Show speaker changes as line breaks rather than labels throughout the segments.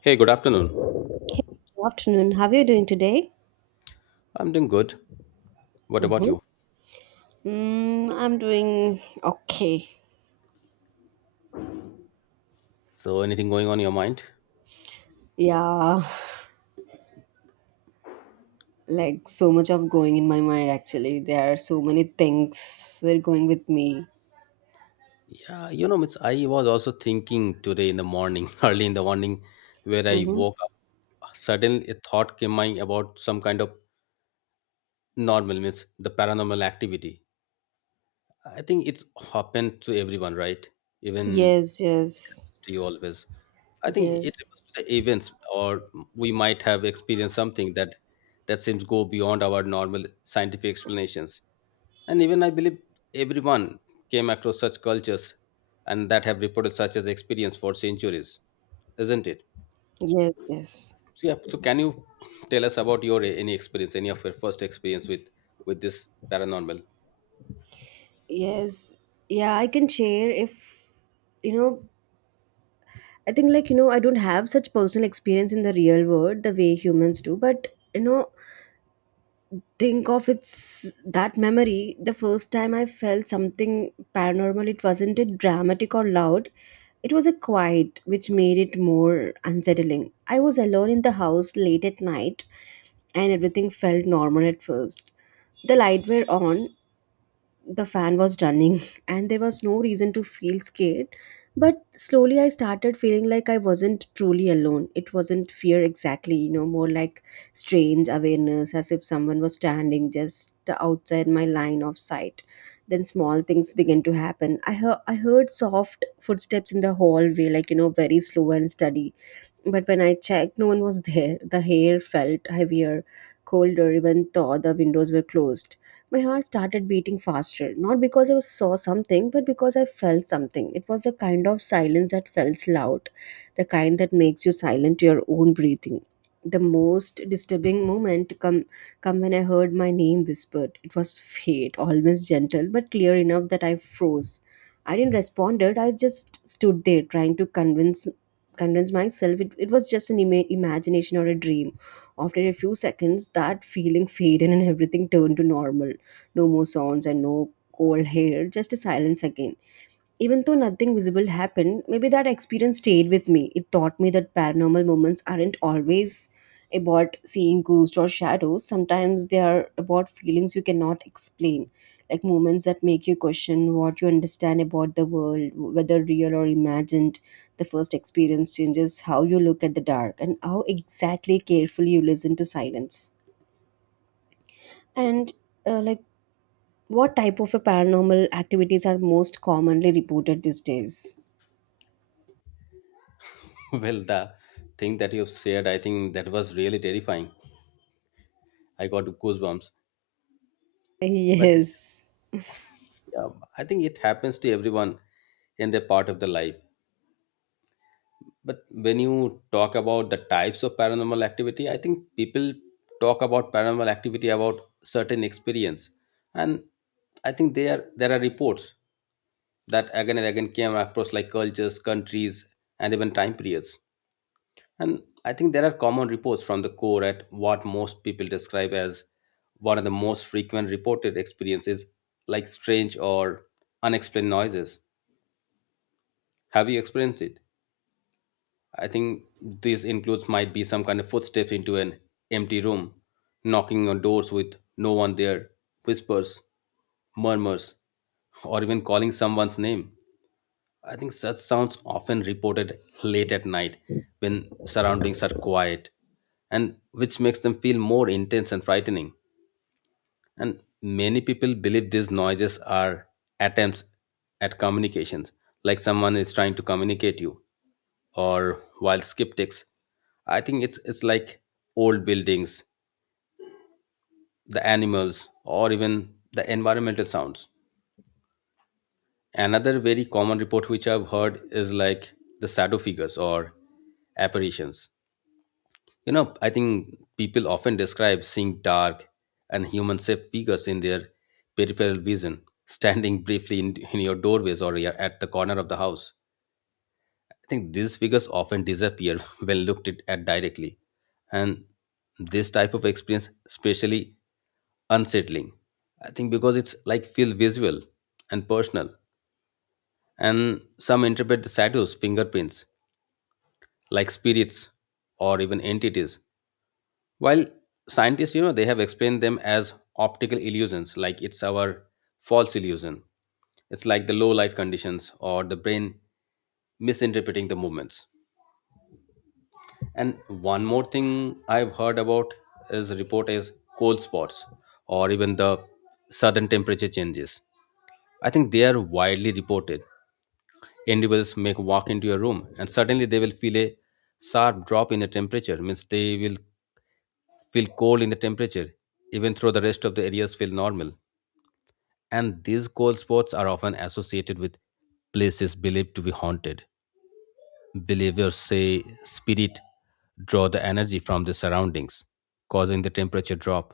Hey, good afternoon.
Hey, good afternoon. How are you doing today?
I'm doing good. What about
Mm-hmm.
you?
I'm doing okay.
So, anything going on in your mind?
Yeah, like so much of going in my mind actually. There are so many things were going with me.
I was also thinking today in the morning, early in the morning, where I
Mm-hmm.
woke up. Suddenly, a thought came my about some kind of normal means the paranormal activity. I think it's happened to everyone, right? Even
Yes, yes,
to you always. I think it
yes,
refers to the events, or we might have experienced something that seems go beyond our normal scientific explanations. And even I believe everyone came across such cultures and that have reported such as experience for centuries, isn't it?
yes, yes,
So, yeah, so can you tell us about your any experience, any of your first experience with this paranormal?
yes. Yeah, I can share if you know. I think like I don't have such personal experience in the real world the way humans do, but think of it's that memory the first time I felt something paranormal. It wasn't it dramatic or loud, it was a quiet which made it more unsettling. I was alone in the house late at night, and everything felt normal at first. The light were on, the fan was running and there was no reason to feel scared. But slowly I started feeling like I wasn't truly alone. It wasn't fear exactly, more like strange awareness, as if someone was standing just the outside my line of sight. Then small things began to happen. I heard soft footsteps in the hallway, like, very slow and steady. But when I checked, no one was there. The air felt heavier, colder, even though the windows were closed. My heart started beating faster, not because I saw something, but because I felt something. It was the kind of silence that felt loud, the kind that makes you silent to your own breathing. The most disturbing moment come when I heard my name whispered. It was faint, almost gentle, but clear enough that I froze. I didn't respond. I just stood there trying to convince myself it was just an imagination or a dream. After a few seconds, that feeling faded and everything turned to normal. No more sounds and no cold hair, just a silence again. Even though nothing visible happened, maybe that experience stayed with me. It taught me that paranormal moments aren't always about seeing ghosts or shadows. Sometimes they are about feelings you cannot explain, like moments that make you question what you understand about the world, whether real or imagined. The first experience changes how you look at the dark and how exactly carefully you listen to silence. And like, what type of a paranormal activities are most commonly reported these days?
Well, the thing that you've shared, I think that was really terrifying. I got goosebumps. But
Yes.
yeah, I think it happens to everyone in their part of the life. But when you talk about the types of paranormal activity, I think people talk about paranormal activity about certain experience, and I think there are reports that again and again came across like cultures, countries, and even time periods. And I think there are common reports from the core at what most people describe as one of the most frequent reported experiences, like strange or unexplained noises. Have you experienced it? I think this includes might be some kind of footsteps into an empty room, knocking on doors with no one there, whispers, murmurs, or even calling someone's name. I think such sounds often reported late at night when surroundings are quiet and which makes them feel more intense and frightening. And many people believe these noises are attempts at communications, like someone is trying to communicate you or wild skeptics. I think it's like old buildings, the animals, or even the environmental sounds. Another very common report which I've heard is like the shadow figures or apparitions. I think people often describe seeing dark and human shaped figures in their peripheral vision, standing briefly in your doorways or at the corner of the house. I think these figures often disappear when looked at directly, and this type of experience especially unsettling. I think because it's like feel visual and personal, and some interpret the shadows, fingerprints, like spirits or even entities. While scientists, you know, they have explained them as optical illusions, like it's our false illusion. It's like the low light conditions or the brain misinterpreting the movements. And one more thing I've heard about is report is cold spots or even the sudden temperature changes. I think they are widely reported. Individuals may walk into your room and suddenly they will feel a sharp drop in the temperature, means they will feel cold in the temperature, even though the rest of the areas feel normal. And these cold spots are often associated with places believed to be haunted. Believers say spirit draw the energy from the surroundings, causing the temperature drop,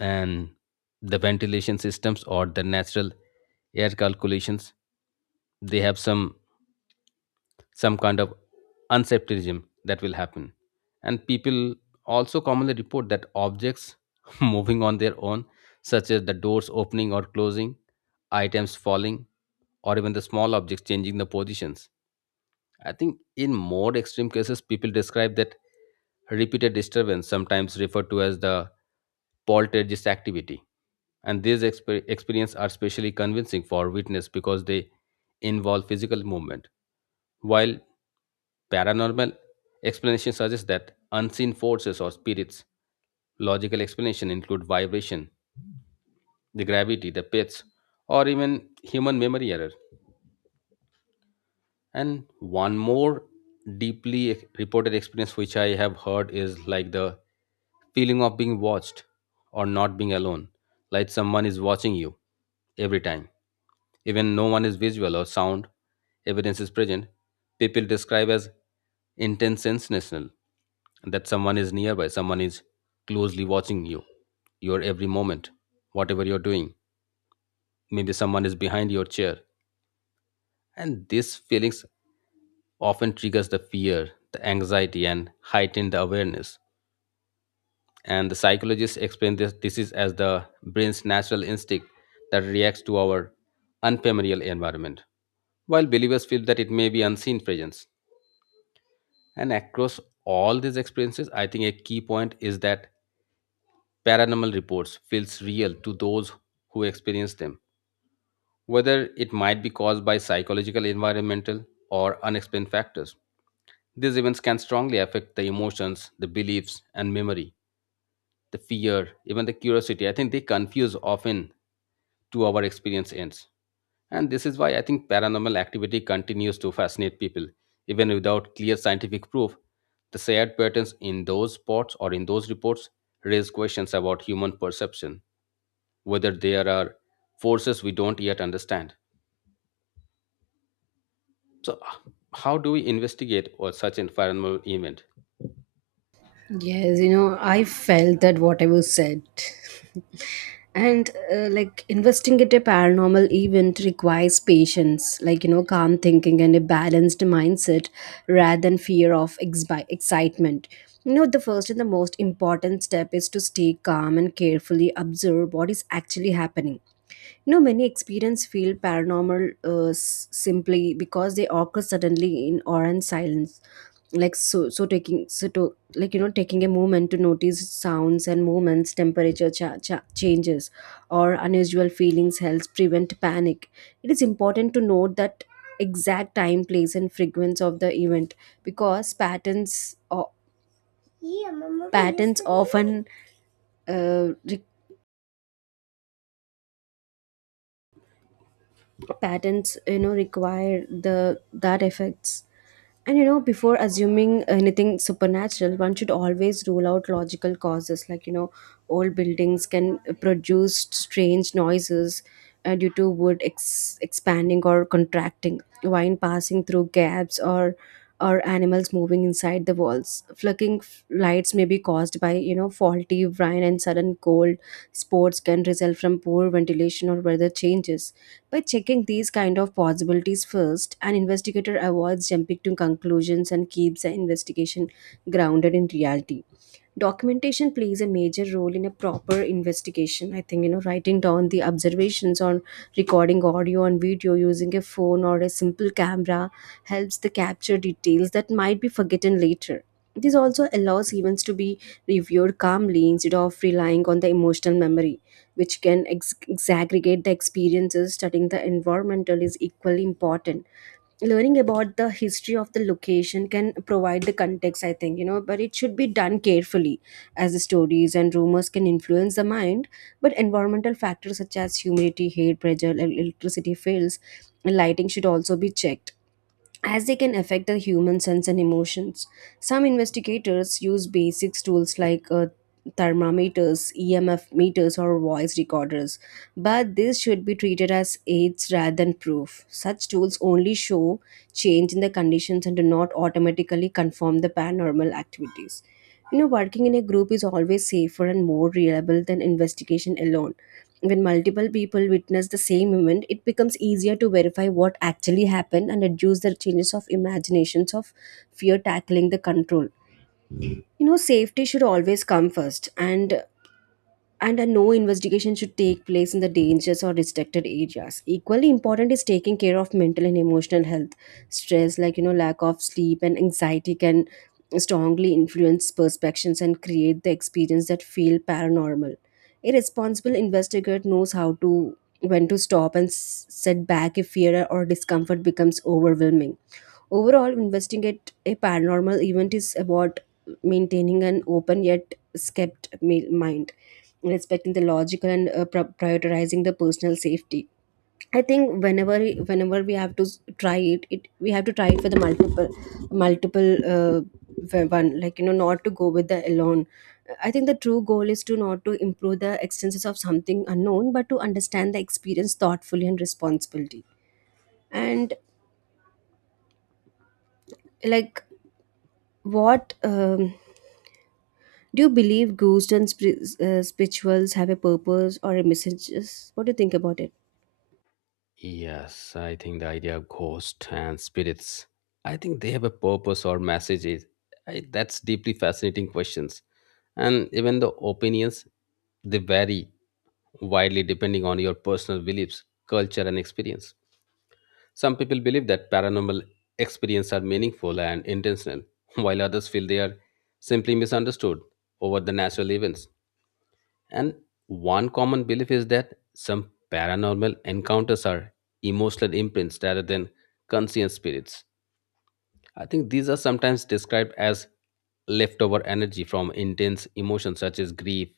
and the ventilation systems or the natural air calculations they have some kind of unsepticism that will happen. And people also commonly report that objects moving on their own, such as the doors opening or closing, items falling, or even the small objects changing the positions. I think in more extreme cases, people describe that repeated disturbance, sometimes referred to as the poltergeist activity. And these experiences are especially convincing for witness because they involve physical movement. While paranormal explanations suggest that unseen forces or spirits, logical explanation include vibration, the gravity, the pets, or even human memory error. And one more deeply reported experience which I have heard is like the feeling of being watched or not being alone, like someone is watching you every time. Even no one is visual or sound, evidence is present. People describe as intense sensational that someone is nearby, someone is closely watching you, your every moment, whatever you're doing. Maybe someone is behind your chair. And these feelings often triggers the fear, the anxiety, and heighten the awareness. And the psychologists explain this is as the brain's natural instinct that reacts to our unfamiliar environment, while believers feel that it may be unseen presence. And across all these experiences, I think a key point is that paranormal reports feels real to those who experience them, whether it might be caused by psychological, environmental, or unexplained factors. These events can strongly affect the emotions, the beliefs, and memory, the fear, even the curiosity. I think they confuse often to our experience ends. And this is why I think paranormal activity continues to fascinate people, even without clear scientific proof. The shared patterns in those spots or in those reports raise questions about human perception, whether there are forces we don't yet understand. So, how do we investigate or such an environmental event?
Yes, I felt that whatever said. And like, investigate a paranormal event requires patience, like, calm thinking and a balanced mindset rather than fear of exbi excitement. The first and the most important step is to stay calm and carefully observe what is actually happening. You know, many experience feel paranormal, simply because they occur suddenly in awe and silence. Like so so taking so to like you know taking a moment to notice sounds and movements, temperature changes or unusual feelings helps prevent panic. It is important to note that exact time, place, and frequency of the event, because patterns or patterns often re- patterns you know require the that effects. And before assuming anything supernatural, one should always rule out logical causes. Like, old buildings can produce strange noises, due to wood expanding or contracting, wine passing through gaps, or animals moving inside the walls. Flicking lights may be caused by, faulty wine, and sudden cold spots can result from poor ventilation or weather changes. By checking these kind of possibilities first, an investigator avoids jumping to conclusions and keeps the investigation grounded in reality. Documentation plays a major role in a proper investigation. I think, writing down the observations on, recording audio and video using a phone or a simple camera helps the capture details that might be forgotten later. This also allows events to be reviewed calmly instead of relying on the emotional memory, which can exaggerate the experiences. Studying the environmental is equally important. Learning about the history of the location can provide the context, I think, but it should be done carefully as the stories and rumors can influence the mind. But environmental factors such as humidity, heat, pressure, electricity fails, lighting should also be checked as they can affect the human sense and emotions. Some investigators use basic tools like thermometers, EMF meters, or voice recorders, but this should be treated as aids rather than proof. Such tools only show change in the conditions and do not automatically confirm the paranormal activities. Working in a group is always safer and more reliable than investigation alone. When multiple people witness the same event, it becomes easier to verify what actually happened and reduce the changes of imaginations of fear tackling the control. Safety should always come first, and a no investigation should take place in the dangerous or restricted areas. Equally important is taking care of mental and emotional health. Stress, like, lack of sleep, and anxiety can strongly influence perceptions and create the experience that feel paranormal. A responsible investigator knows how to when to stop and set back if fear or discomfort becomes overwhelming. Overall, investing at a paranormal event is about maintaining an open yet mind, respecting the logical and prioritizing the personal safety. I think whenever we have to try it we have to try it for the multiple one, like, not to go with the alone. I think the true goal is to not to improve the extenses of something unknown, but to understand the experience thoughtfully and responsibility. And, like, what Do you believe ghosts and spirituals have a purpose or a messages? What do you think about it?
Yes, I think the idea of ghosts and spirits, I think they have a purpose or messages. I, that's deeply fascinating questions. And even the opinions, they vary widely depending on your personal beliefs, culture, and experience. Some people believe that paranormal experiences are meaningful and intentional, while others feel they are simply misunderstood over the natural events. And one common belief is that some paranormal encounters are emotional imprints rather than conscious spirits. I think these are sometimes described as leftover energy from intense emotions such as grief,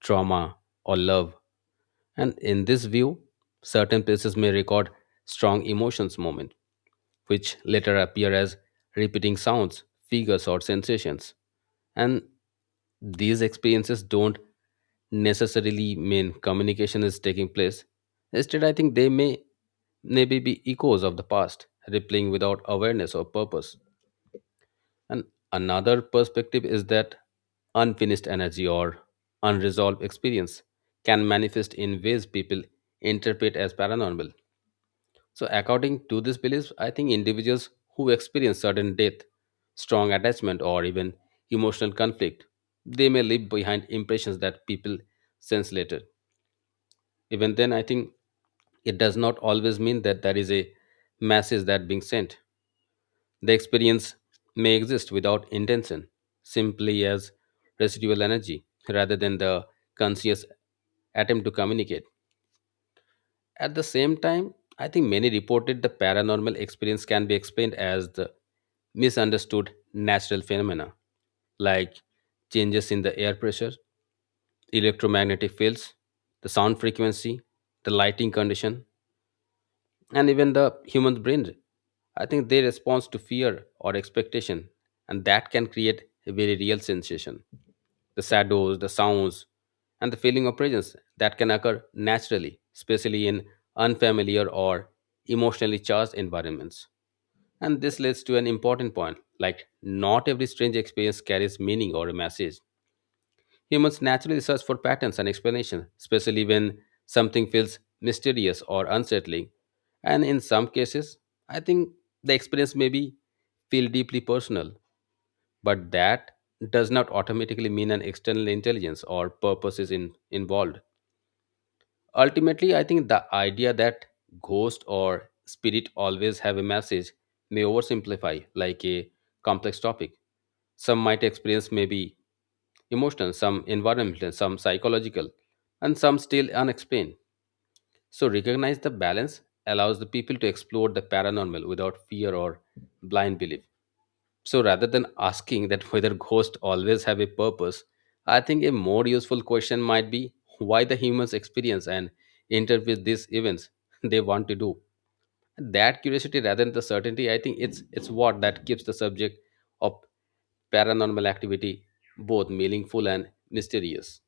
trauma, or love, and in this view, certain places may record strong emotions moment, which later appear as repeating sounds, figures, or sensations. And these experiences don't necessarily mean communication is taking place. Instead, I think they may maybe be echoes of the past, rippling without awareness or purpose. And another perspective is that unfinished energy or unresolved experience can manifest in ways people interpret as paranormal. So, according to this belief, I think individuals who experience sudden death, strong attachment, or even emotional conflict, they may leave behind impressions that people sense later. Even then, I think it does not always mean that there is a message that being sent. The experience may exist without intention, simply as residual energy, rather than the conscious attempt to communicate. At the same time, I think many reported the paranormal experience can be explained as the misunderstood natural phenomena like changes in the air pressure, electromagnetic fields, the sound frequency, the lighting condition, and even the human brain. I think they respond to fear or expectation, and that can create a very real sensation. The shadows, the sounds, and the feeling of presence that can occur naturally, especially in unfamiliar or emotionally charged environments. And this leads to an important point, like not every strange experience carries meaning or a message. Humans naturally search for patterns and explanations, especially when something feels mysterious or unsettling. And in some cases, I think the experience may be feel deeply personal, but that does not automatically mean an external intelligence or purpose is involved. Ultimately, I think the idea that ghost or spirit always have a message may oversimplify like a complex topic. Some might experience maybe emotional, some environmental, some psychological, and some still unexplained. So, recognize the balance allows the people to explore the paranormal without fear or blind belief. So, rather than asking that whether ghosts always have a purpose, I think a more useful question might be why the humans experience and interpret these events they want to do. That curiosity rather than the certainty, I think it's what that keeps the subject of paranormal activity both meaningful and mysterious,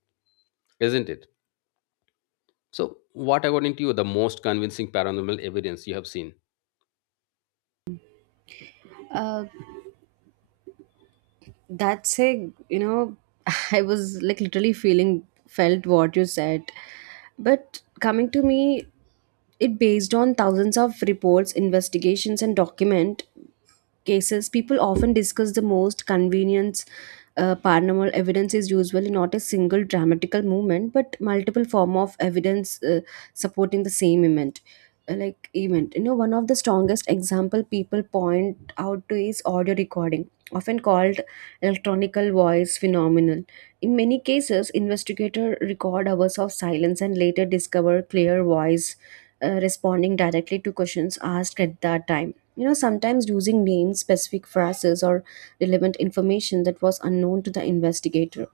isn't it? So, what according to you the most convincing paranormal evidence you have seen?
Uh, that's a I was like literally feeling felt what you said, but coming to me, it based on thousands of reports, investigations, and document cases, people often discuss the most convenience. Paranormal evidence is usually not a single dramatical movement, but multiple form of evidence, supporting the same event. Like event, one of the strongest example people point out to is audio recording, often called electronical voice phenomenon. In many cases, investigator record hours of silence and later discover clear voice, responding directly to questions asked at that time, sometimes using names, specific phrases, or relevant information that was unknown to the investigator.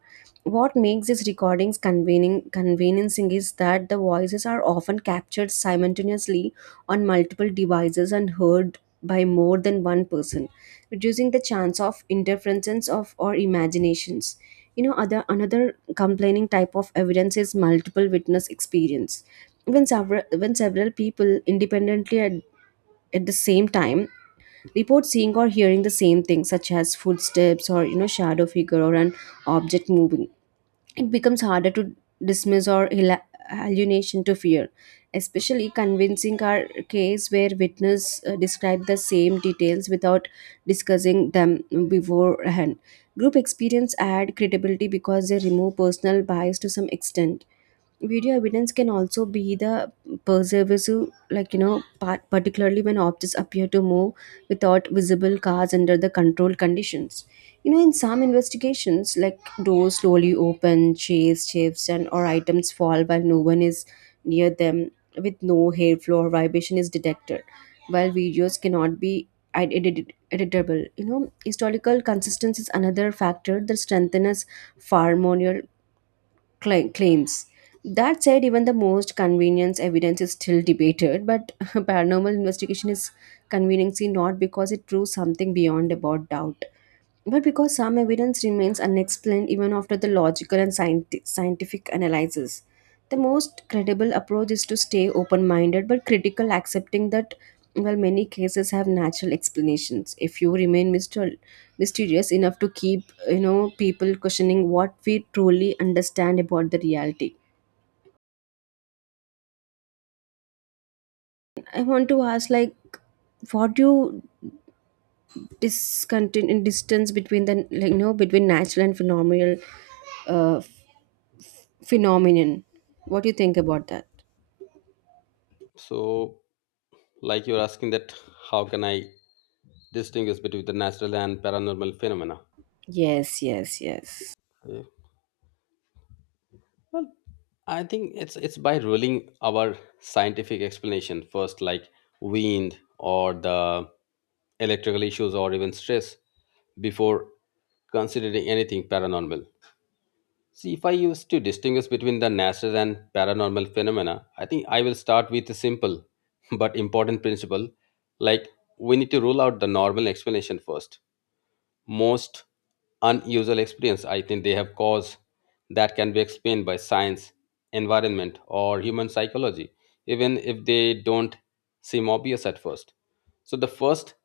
What makes these recordings convening conveniencing is that the voices are often captured simultaneously on multiple devices and heard by more than one person, reducing the chance of interferences of or imaginations. You know other another complaining type of evidence is multiple witness experience. When several people independently, at the same time, report seeing or hearing the same thing, such as footsteps, or shadow figure, or an object moving, it becomes harder to dismiss or hallucination to fear. Especially convincing our case where witness, describe the same details without discussing them beforehand. Group experience add credibility because they remove personal bias to some extent. Video evidence can also be the pervasive, like, particularly when objects appear to move without visible cause under the controlled conditions. In some investigations, like, doors slowly open, chairs shifts, and or items fall while no one is near them, with no airflow or vibration is detected. While videos cannot be editable, historical consistency is another factor that strengthens far more claims. That said, even the most convenience evidence is still debated, but paranormal investigation is conveniently not because it proves something beyond about doubt, but because some evidence remains unexplained even after the logical and scientific analysis. The most credible approach is to stay open minded but critical, accepting that, well, many cases have natural explanations. If you remain mysterious enough to keep, people questioning what we truly understand about the reality. I want to ask, like, what do you distance between the, like, between natural and phenomenal? uh. Phenomenon. What do you think about that?
So, like you're asking that, how can I distinguish between the natural and paranormal phenomena?
Yes, yes, yes.
Yeah. Well, I think it's by ruling our scientific explanation first, like wind or the electrical issues or even stress, before considering anything paranormal. See, if I used to distinguish between the natural and paranormal phenomena, I think I will start with a simple but important principle. Like, we need to rule out the normal explanation first. Most unusual experience, I think they have cause that can be explained by science, environment, or human psychology, even if they don't seem obvious at first. So, the first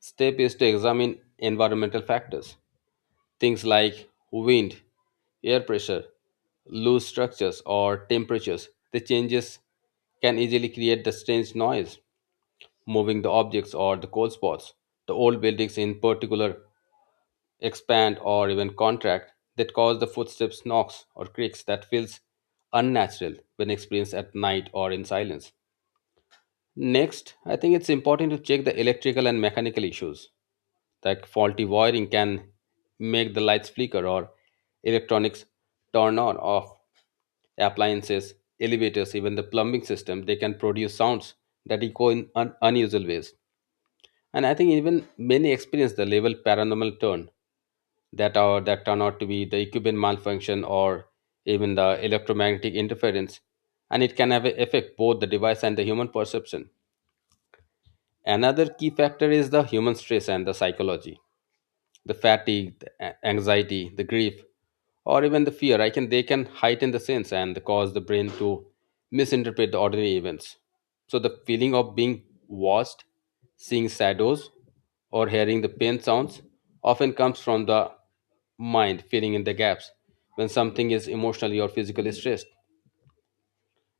step is to examine environmental factors. Things like wind, air pressure, loose structures, or temperatures. The changes can easily create the strange noise, moving the objects or the cold spots. The old buildings, in particular, expand or even contract that cause the footsteps knocks or creaks that feels unnatural when experienced at night or in silence. Next, I think it's important to check the electrical and mechanical issues that faulty wiring can make the lights flicker or electronics turn on off. Appliances, elevators, even the plumbing system, they can produce sounds that echo in unusual ways. And I think even many experience the level paranormal turn that turn out to be the equipment malfunction or even the electromagnetic interference, and it can have an effect both the device and the human perception. Another key factor is the human stress and the psychology, the fatigue, the anxiety, the grief, or even the fear. I can they can heighten the sense and cause the brain to misinterpret the ordinary events. So the feeling of being watched, seeing shadows, or hearing the pain sounds often comes from the mind filling in the gaps when something is emotionally or physically stressed.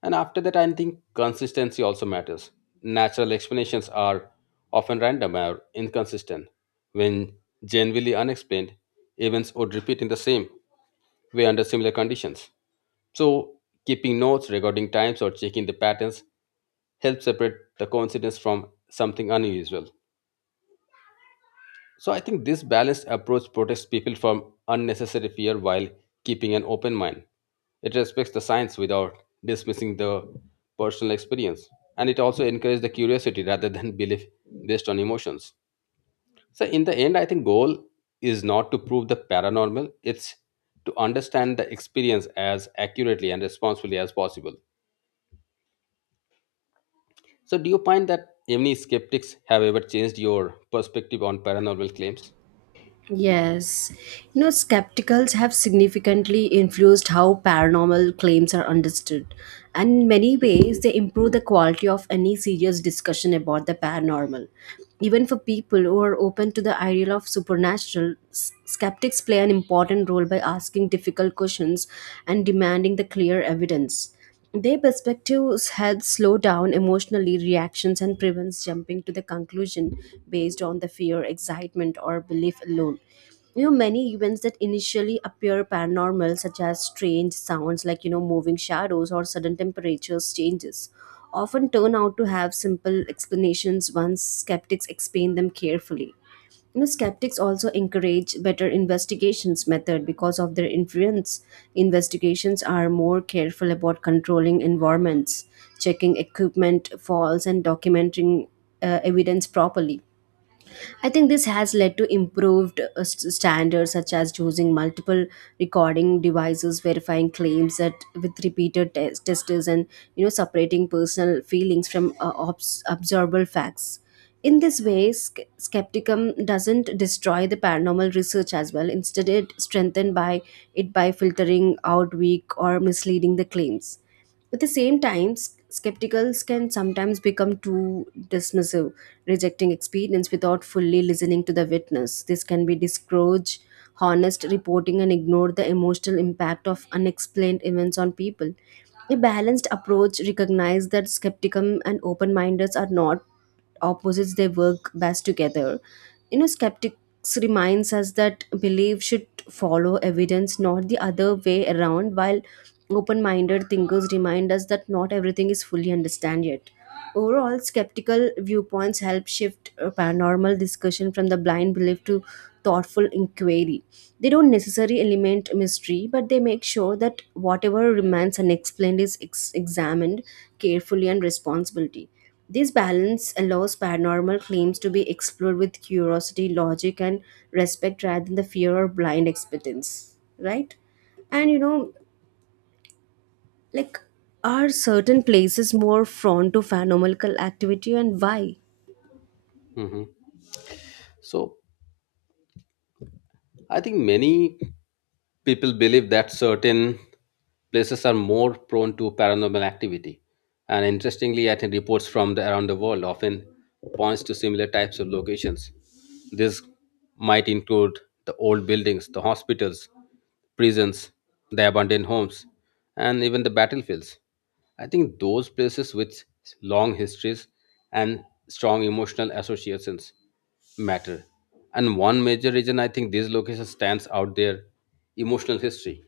And after that, I think consistency also matters. Natural explanations are often random or inconsistent. When genuinely unexplained, events would repeat in the same way under similar conditions. So, keeping notes regarding times or checking the patterns helps separate the coincidence from something unusual. So I think this balanced approach protects people from unnecessary fear while keeping an open mind. It respects the science without dismissing the personal experience. And it also encourages the curiosity rather than belief based on emotions. So in the end, I think goal is not to prove the paranormal, it's to understand the experience as accurately and responsibly as possible. So do you find that any skeptics have ever changed your perspective on paranormal claims?
Yes. Skepticals have significantly influenced how paranormal claims are understood. And in many ways, they improve the quality of any serious discussion about the paranormal. Even for people who are open to the idea of supernatural, skeptics play an important role by asking difficult questions and demanding the clear evidence. Their perspectives help slow down emotionally reactions and prevents jumping to the conclusion based on the fear, excitement, or belief alone. You know, many events that initially appear paranormal, such as strange sounds like moving shadows or sudden temperatures changes, often turn out to have simple explanations once skeptics explain them carefully. Skeptics also encourage better investigations method because of their influence. Investigations are more careful about controlling environments, checking equipment faults, and documenting evidence properly. I think this has led to improved standards such as choosing multiple recording devices, verifying claims that with repeated testers, and separating personal feelings from observable facts. In this way, skepticism doesn't destroy the paranormal research as well. Instead, it strengthened by it by filtering out weak or misleading the claims. At the same time, skepticals can sometimes become too dismissive, rejecting experience without fully listening to the witness. This can be discourage honest reporting and ignore the emotional impact of unexplained events on people. A balanced approach recognizes that skepticism and open mindedness are not opposites, they work best together. You know, skeptics reminds us that belief should follow evidence, not the other way around, while open minded thinkers remind us that not everything is fully understood yet. Overall, skeptical viewpoints help shift a paranormal discussion from the blind belief to thoughtful inquiry. They don't necessarily eliminate mystery, but they make sure that whatever remains unexplained is examined carefully and responsibly. This balance allows paranormal claims to be explored with curiosity, logic, and respect rather than the fear or blind expectance, right? And like, are certain places more prone to phenomenal activity and why?
Hmm. So I think many people believe that certain places are more prone to paranormal activity. And interestingly, I think reports from around the world often points to similar types of locations. This might include the old buildings, the hospitals, prisons, the abandoned homes, and even the battlefields. I think those places with long histories and strong emotional associations matter. And one major reason I think these locations stands out their emotional history.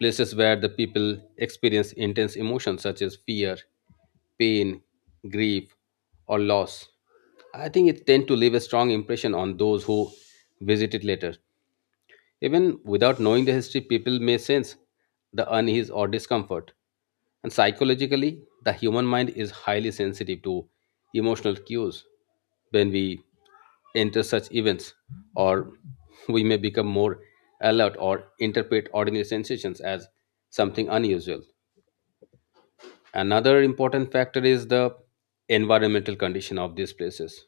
Places where the people experience intense emotions such as fear, pain, grief, or loss. I think it tend to leave a strong impression on those who visit it later. Even without knowing the history, people may sense the unease or discomfort. And psychologically, the human mind is highly sensitive to emotional cues. When we enter such events, or we may become more alert or interpret ordinary sensations as something unusual. Another important factor is the environmental condition of these places.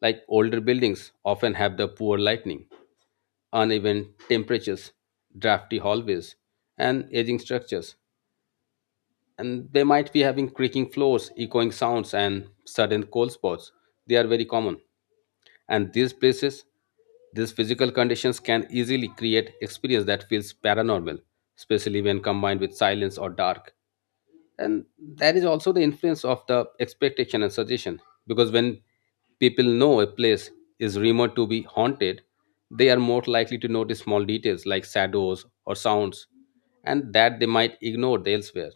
Like, older buildings often have the poor lighting, uneven temperatures, drafty hallways, and aging structures. And they might be having creaking floors, echoing sounds, and sudden cold spots. They are very common. And these places, these physical conditions can easily create experience that feels paranormal, especially when combined with silence or dark. And that is also the influence of the expectation and suggestion, because when people know a place is rumored to be haunted, they are more likely to notice small details like shadows or sounds, and that they might ignore elsewhere.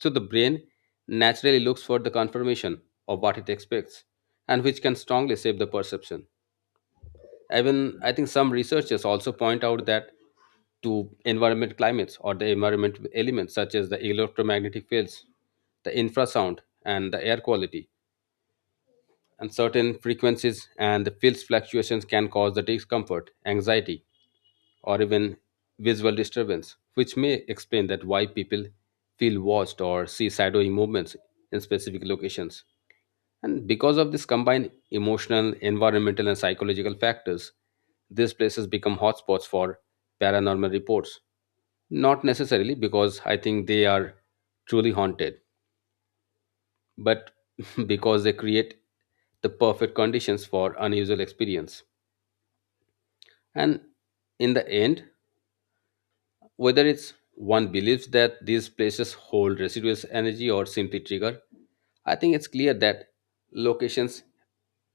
So the brain naturally looks for the confirmation of what it expects, and which can strongly shape the perception. Even I think some researchers also point out that to environment climates or the environment elements such as the electromagnetic fields, the infrasound, and the air quality. And certain frequencies and the fields fluctuations can cause the discomfort, anxiety, or even visual disturbance, which may explain that why people feel watched or see shadowy movements in specific locations. And because of this combined emotional, environmental, and psychological factors, these places become hotspots for paranormal reports. Not necessarily because I think they are truly haunted, but because they create the perfect conditions for unusual experience. And in the end, whether it's one believes that these places hold residuous energy or simply trigger, I think it's clear that locations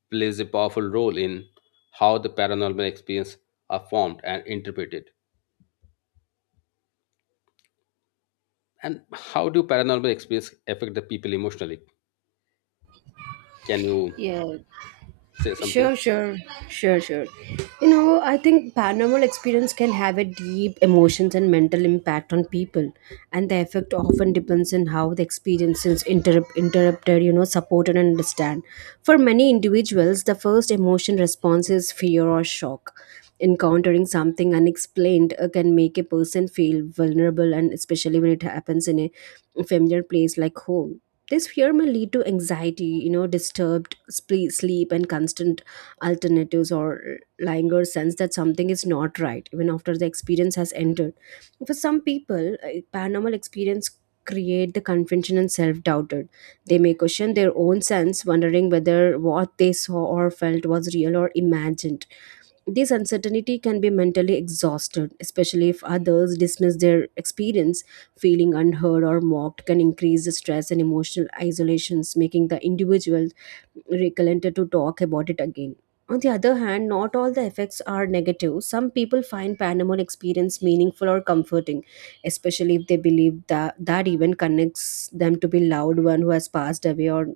plays a powerful role in how the paranormal experience are formed and interpreted. And how do paranormal experience affect the people emotionally? Can you
Yeah.
say something?
Sure, sure, sure, sure. You know, I think paranormal experience can have a deep emotions and mental impact on people, and the effect often depends on how the experiences interrupted, supported and understand. For many individuals, the first emotion response is fear or shock. Encountering something unexplained can make a person feel vulnerable, and especially when it happens in a familiar place like home, this fear may lead to anxiety, disturbed sleep, and constant alternatives or longer sense that something is not right even after the experience has ended. For some people, paranormal experience create the confusion and self-doubted. They may question their own sense, wondering whether what they saw or felt was real or imagined. This uncertainty can be mentally exhausted, especially if others dismiss their experience. Feeling unheard or mocked can increase the stress and emotional isolations, making the individual reluctant to talk about it again. On the other hand, not all the effects are negative. Some people find paranormal experience meaningful or comforting, especially if they believe that that event connects them to be loved one who has passed away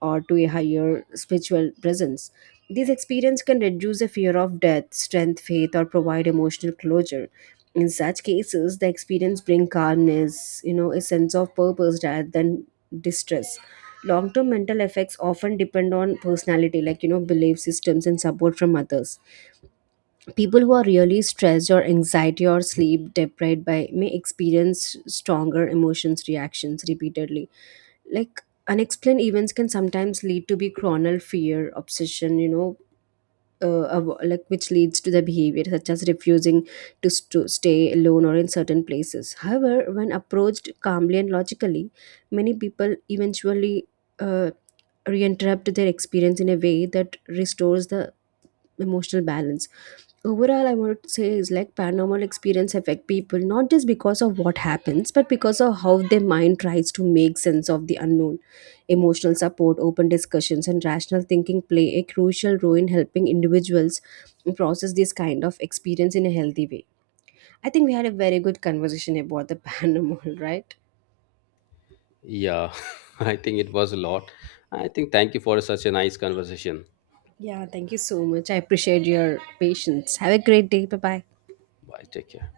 or to a higher spiritual presence. These experience can reduce the fear of death, strength faith, or provide emotional closure. In such cases, the experience bring calmness, you know, a sense of purpose rather than distress. Long term mental effects often depend on personality, belief systems and support from others. People who are really stressed or anxiety or sleep deprived by may experience stronger emotions reactions repeatedly, like unexplained events can sometimes lead to be chronic fear obsession, which leads to the behavior such as refusing to stay alone or in certain places. However, when approached calmly and logically, many people eventually uh, reinterrupt their experience in a way that restores the emotional balance. Overall, I would say is like paranormal experience affect people not just because of what happens, but because of how their mind tries to make sense of the unknown. Emotional support, open discussions, and rational thinking play a crucial role in helping individuals process this kind of experience in a healthy way. I think we had a very good conversation about the paranormal, right?
Yeah, I think it was a lot. I think thank you for such a nice conversation.
Yeah, thank you so much. I appreciate your patience. Have a great day. Bye bye.
Bye, take care.